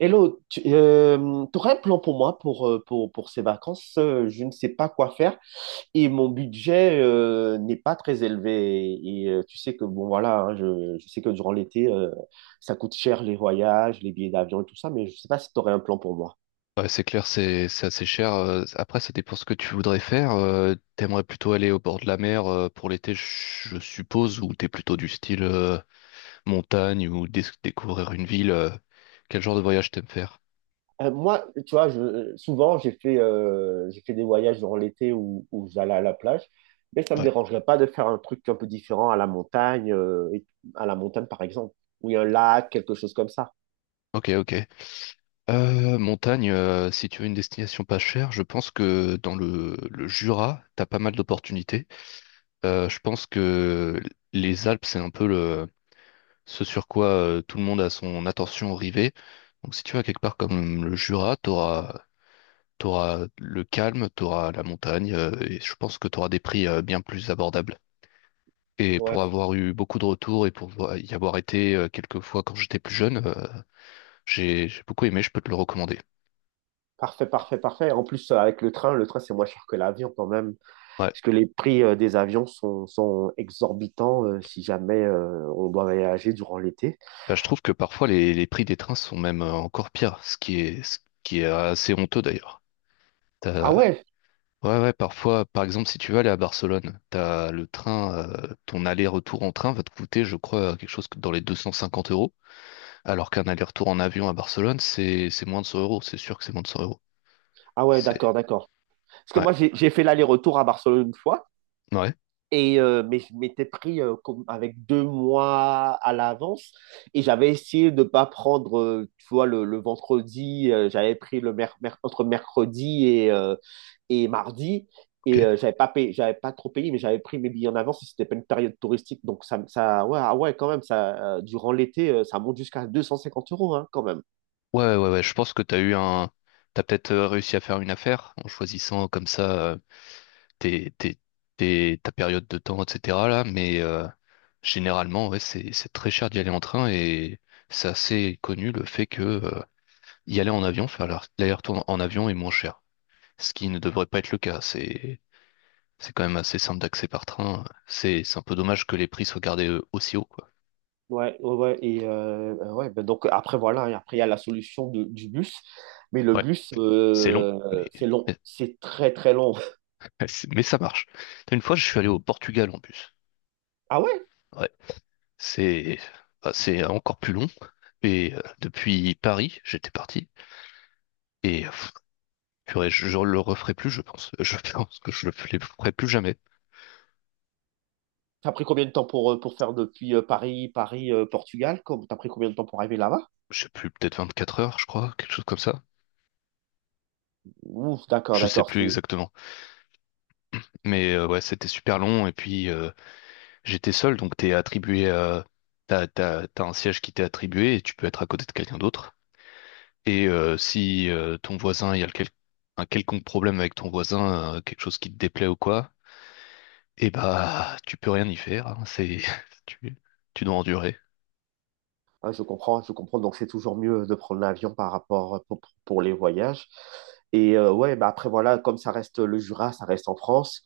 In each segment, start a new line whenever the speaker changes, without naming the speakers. Hello, tu aurais un plan pour moi pour ces vacances? Je ne sais pas quoi faire et mon budget n'est pas très élevé. Tu sais que, bon, voilà, hein, je sais que durant l'été, ça coûte cher les voyages, les billets d'avion et tout ça, mais je ne sais pas si tu aurais un plan pour moi.
Ouais, c'est clair, c'est assez cher. Après, ça dépend ce que tu voudrais faire. T'aimerais plutôt aller au bord de la mer pour l'été, je suppose, ou t'es plutôt du style montagne ou découvrir une ville. Quel genre de voyage t'aimes faire?
Moi, tu vois, souvent, j'ai fait des voyages durant l'été où j'allais à la plage, mais ça ne me
Ouais.
dérangerait pas de faire un truc un peu différent à la à la montagne par exemple, où il y a un lac, quelque chose comme ça.
Ok, ok. Montagne, si tu veux une destination pas chère, je pense que dans le Jura, t'as pas mal d'opportunités. Je pense que les Alpes, c'est un peu le ce sur quoi tout le monde a son attention rivée. Donc si tu vas quelque part comme le Jura, t'auras le calme, t'auras la montagne, et je pense que t'auras des prix bien plus abordables. Et pour avoir eu beaucoup de retours et pour y avoir été quelques fois quand j'étais plus jeune, j'ai beaucoup aimé, je peux te le recommander.
Parfait, parfait, parfait. En plus, avec le le train, c'est moins cher que l'avion quand même,
Ouais.
parce que les prix des avions sont exorbitants si jamais on doit voyager durant l'été.
Bah, je trouve que parfois les prix des trains sont même encore pires, ce qui est assez honteux d'ailleurs.
Ah ouais,
Ouais, ouais, parfois, par exemple, si tu veux aller à Barcelone, t'as le train, ton aller-retour en train va te coûter, je crois, dans les 250 euros, alors qu'un aller-retour en avion à Barcelone, c'est moins de 100 euros, c'est sûr que c'est moins de 100 euros.
ah ouais, d'accord,
C'est...
d'accord. Parce que
Ouais,
moi, j'ai fait l'aller-retour à Barcelone une fois,
ouais,
mais je m'étais pris comme avec deux mois à l'avance, et j'avais essayé de ne pas prendre, tu vois, le vendredi, j'avais pris le entre mercredi et mardi.
ok.
J'avais pas payé, j'avais pas trop payé, mais j'avais pris mes billets en avance et c'était pas une période touristique. Donc ça ouais, ah ouais, quand même, ça, durant l'été, ça monte jusqu'à 250 euros, hein, quand même.
Ouais, ouais, ouais, je pense que t'as eu un... T'as peut-être réussi à faire une affaire en choisissant comme ça tes, tes, ta période de temps, etc. là, mais généralement, ouais, c'est très cher d'y aller en train et c'est assez connu le fait que... Y aller en avion, faire l'aller-retour en avion est moins cher. Ce qui ne devrait pas être le cas. C'est quand même assez simple d'accès par train. C'est un peu dommage que les prix soient gardés aussi haut, quoi.
Ouais, ouais, ouais. Ouais, ben donc après, voilà, et après, il y a la solution du bus. Mais le
Ouais,
bus,
c'est long,
c'est long,
mais,
c'est très, très long.
mais ça marche. Une fois, je suis allé au Portugal en bus.
Ah ouais?
Ouais, c'est bah, c'est encore plus long. Et depuis Paris, j'étais parti. Et je le referai plus, je pense. Je pense que je le ferai plus jamais.
T'as pris combien de temps pour pour faire depuis Paris, Portugal? T'as pris combien de temps pour arriver là-bas?
Je sais plus, peut-être 24 heures, je crois, quelque chose comme ça.
Ouf, d'accord,
Je sais
d'accord.
plus exactement. Mais ouais, c'était super long et puis j'étais seul, donc t'es attribué à... T'as un siège qui t'est attribué et tu peux être à côté de quelqu'un d'autre. Et si ton voisin, il y a le quel- un quelconque problème avec ton voisin, quelque chose qui te déplaît ou quoi, eh bah tu peux rien y faire, hein, c'est... tu, tu dois endurer.
Ah, je comprends, je comprends. Donc, c'est toujours mieux de prendre l'avion par rapport pour les voyages. Ouais, bah après, voilà, comme ça reste le Jura, ça reste en France.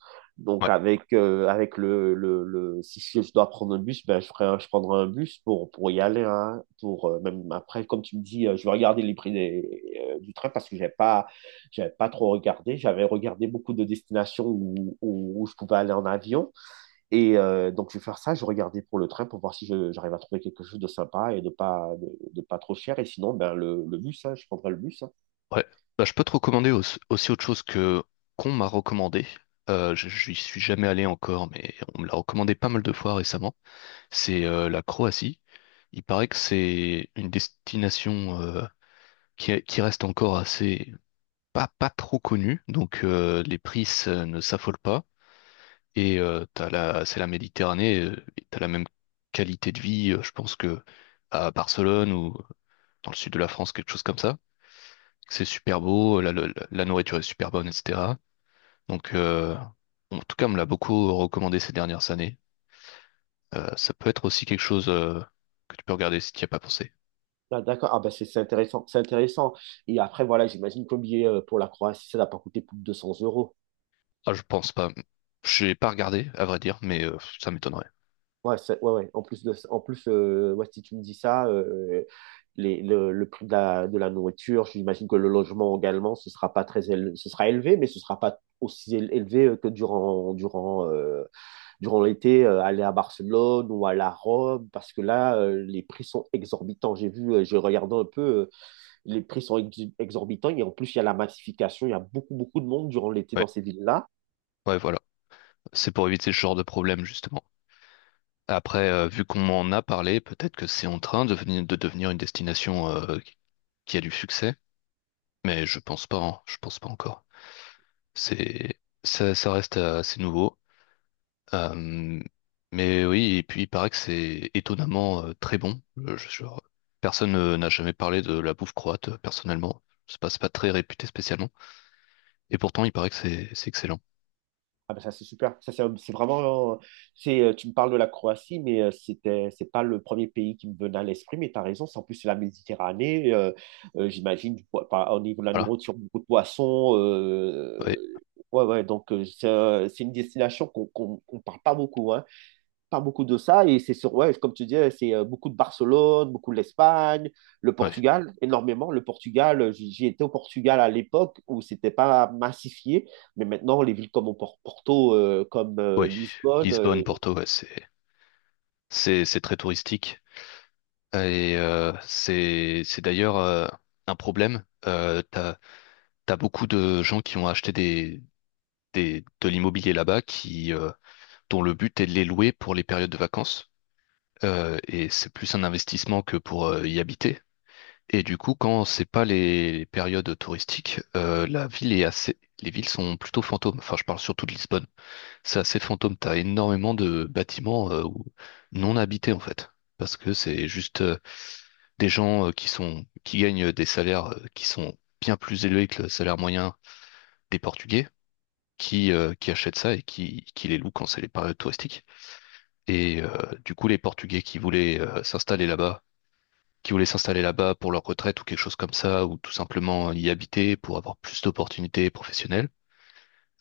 Ouais,
Donc, avec si je dois prendre un bus, ben, je prendrai un bus pour y aller, hein, même après, comme tu me dis, je vais regarder les prix du train parce que j'avais pas trop regardé. J'avais regardé beaucoup de destinations où je pouvais aller en avion. Donc, je vais faire ça. Je vais regarder pour le train pour voir si j'arrive à trouver quelque chose de sympa et de de pas trop cher. Et sinon, ben, le bus, hein, je prendrai le bus, hein.
ouais. Bah, je peux te recommander aussi, aussi autre chose que qu'on m'a recommandé. Je n'y suis jamais allé encore, mais on me l'a recommandé pas mal de fois récemment. C'est la Croatie. Il paraît que c'est une destination qui reste encore assez pas trop connue, donc les prix ne s'affolent pas. Et c'est la Méditerranée, et t'as la même qualité de vie, je pense que à Barcelone ou dans le sud de la France, quelque chose comme ça. C'est super beau, la nourriture est super bonne, etc. Donc en tout cas, on me l'a beaucoup recommandé ces dernières années. Ça peut être aussi quelque chose que tu peux regarder si tu n'y as pas pensé.
Ah, d'accord. Ah, ben, c'est intéressant. C'est intéressant. Et après, voilà, j'imagine que le billet pour la Croatie, ça n'a pas coûté plus de 200 euros.
Ah, je pense pas. J'ai pas regardé, à vrai dire, mais ça m'étonnerait.
Ouais, ouais, ouais. En plus, en plus, ouais, si tu me dis ça, le prix de de la nourriture, j'imagine que le logement également, ce sera pas très élevé, ce sera élevé, mais ce sera pas aussi élevé que durant l'été, aller à Barcelone ou aller à Rome, parce que là, les prix sont exorbitants. J'ai vu, j'ai regardé un peu, les prix sont exorbitants et en plus, il y a la massification, il y a beaucoup, beaucoup de monde durant l'été
Ouais,
dans ces villes-là.
ouais, voilà. C'est pour éviter ce genre de problème, justement. Après, vu qu'on m'en a parlé, peut-être que c'est en train de venir- de devenir une destination qui a du succès, mais je pense pas, hein. Je pense pas encore. Ça reste assez nouveau. Euh, mais oui, et puis il paraît que c'est étonnamment très bon. Personne n'a jamais parlé de la bouffe croate, personnellement. C'est pas très réputé spécialement. Et pourtant, il paraît que c'est excellent.
Ah ben ça, c'est super. Ça, c'est un- c'est vraiment. Un- C'est, Tu me parles de la Croatie, mais c'est pas le premier pays qui me venait à l'esprit, mais tu as raison. En plus, c'est la Méditerranée, j'imagine, au niveau de la
Voilà.
nourriture, beaucoup de poissons,
Ouais,
ouais, ouais, c'est c'est une destination qu'on parle pas beaucoup, hein, pas beaucoup de ça. Et c'est sur, ouais, comme tu disais, c'est beaucoup de Barcelone, beaucoup de l'Espagne, le
ouais,
Portugal, énormément. Le Portugal, j'y étais au Portugal à l'époque où c'était pas massifié, mais maintenant, les villes comme au Porto, comme
ouais.
Lisbonne,
Lisbonne, Porto, ouais, c'est très touristique. Et c'est d'ailleurs un problème. T'as beaucoup de gens qui ont acheté des de l'immobilier là-bas qui dont le but est de les louer pour les périodes de vacances. Et c'est plus un investissement que pour y habiter. Et du coup, quand c'est pas les périodes touristiques, la ville est assez, les villes sont plutôt fantômes. Enfin, je parle surtout de Lisbonne. C'est assez fantôme. T'as énormément de bâtiments non habités en fait, parce que c'est juste des gens qui gagnent des salaires qui sont bien plus élevés que le salaire moyen des Portugais, qui achètent ça et qui les louent quand c'est les périodes touristiques. Et du coup, les Portugais qui voulaient s'installer là-bas qui voulaient s'installer là-bas pour leur retraite ou quelque chose comme ça, ou tout simplement y habiter pour avoir plus d'opportunités professionnelles.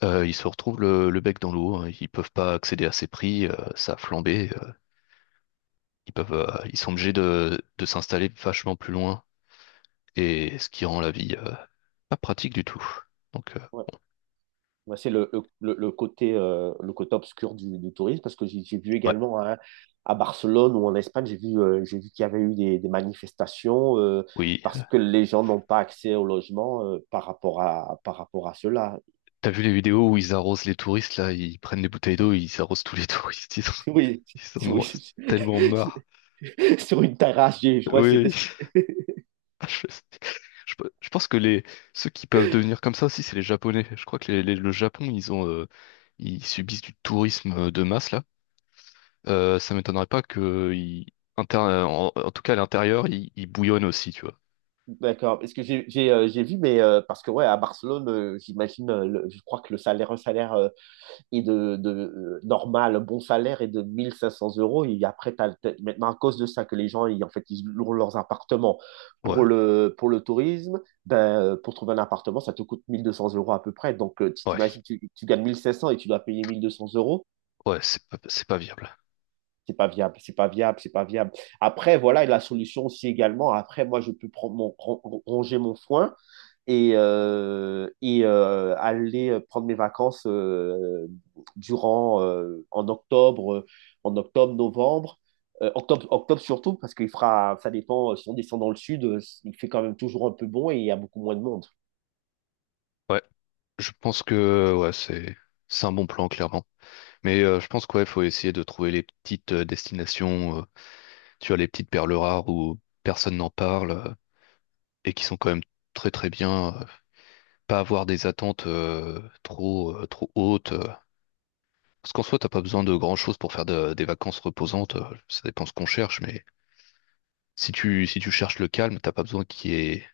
Ils se retrouvent le bec dans l'eau, hein. Ils peuvent pas accéder à ces prix, ça a flambé, ils peuvent, euh, ils sont obligés de s'installer vachement plus loin, et ce qui rend la vie pas pratique du tout. Donc,
ouais, ouais, c'est le côté obscur du tourisme parce que j'ai vu
ouais,
également, hein, à Barcelone ou en Espagne, j'ai vu qu'il y avait eu des manifestations,
oui.
parce que les gens n'ont pas accès au logement par rapport à cela.
T'as vu les vidéos où ils arrosent les touristes, là, ils prennent des bouteilles d'eau, ils arrosent tous les touristes,
Oui,
ils en ont
oui.
tellement marre.
Sur une terrasse, je crois que c'était.
Oui, Ah, Je, je pense que les ceux qui peuvent devenir comme ça aussi, c'est les Japonais. Je crois que le Japon, ils ont, ils subissent du tourisme de masse là. Ça m'étonnerait pas que en, en tout cas à l'intérieur, ils bouillonnent aussi, tu vois.
D'accord. Parce que j'ai vu, mais parce que ouais, à Barcelone, j'imagine, je crois que le salaire, un salaire est de normal, un bon salaire est de 1 500 euros. Et après, maintenant, à cause de ça, que les gens, ils, en fait, ils louent leurs appartements
Ouais,
pour pour le tourisme, ben, pour trouver un appartement, ça te coûte 1 200 euros à peu près. Donc, tu
ouais,
t'imagines, tu gagnes 1 500 et tu dois payer 1 200 euros.
ouais, c'est pas viable.
C'est pas viable, c'est pas viable, c'est pas viable. Après, voilà, et la solution aussi également. Après, moi, je peux prendre ronger mon foin et aller prendre mes vacances durant en octobre, novembre. Octobre, octobre surtout parce qu'il fera, ça dépend, si on descend dans le sud, il fait quand même toujours un peu bon et il y a beaucoup moins de monde.
Ouais, je pense que ouais, c'est un bon plan clairement. Mais je pense qu'il ouais, faut essayer de trouver les petites destinations, tu vois, les petites perles rares où personne n'en parle et qui sont quand même très très bien. Pas avoir des attentes trop hautes. Parce qu'en soi, t'as pas besoin de grand-chose pour faire des vacances reposantes. Ça dépend ce qu'on cherche, mais si tu cherches le calme, t'as pas besoin qu'il y ait,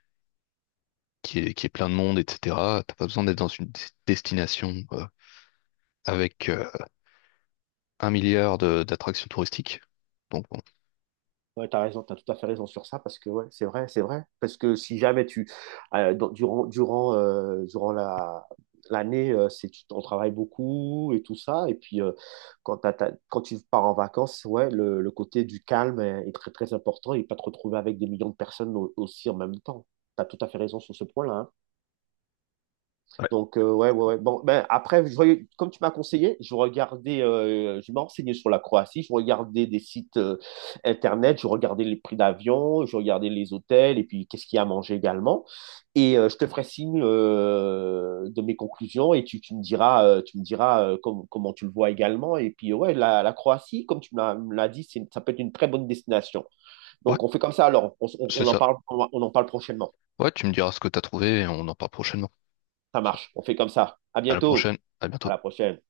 qu'il y ait, qu'il y ait plein de monde, etc. T'as pas besoin d'être dans une destination avec un milliard d'attractions touristiques. Donc bon.
Ouais, t'as raison, t'as tout à fait raison sur ça parce que ouais, c'est vrai, c'est vrai. Parce que si jamais tu durant durant la l'année, on travaille beaucoup et tout ça, et puis quand quand tu pars en vacances, ouais, le côté du calme est très très important et pas te retrouver avec des millions de personnes aussi en même temps. T'as tout à fait raison sur ce point-là, hein. Donc, ouais, ouais, ouais. Bon, ben, après, comme tu m'as conseillé, je regardais, je me renseignais sur la Croatie, je regardais des sites internet, je regardais les prix d'avion, je regardais les hôtels et puis qu'est-ce qu'il y a à manger également. Je te ferai signe de mes conclusions et tu me diras comment tu le vois également. Et puis, ouais, la Croatie, comme tu me l'as dit, ça peut être une très bonne destination.
Ouais,
Donc, on fait comme ça alors.
c'est
On en
ça.
parle, on en parle prochainement.
Ouais, tu me diras ce que t'as trouvé et on en parle prochainement.
Ça
Ça-
marche. On fait comme ça. À
À la
bientôt.
prochaine, à
À
bientôt.
la prochaine.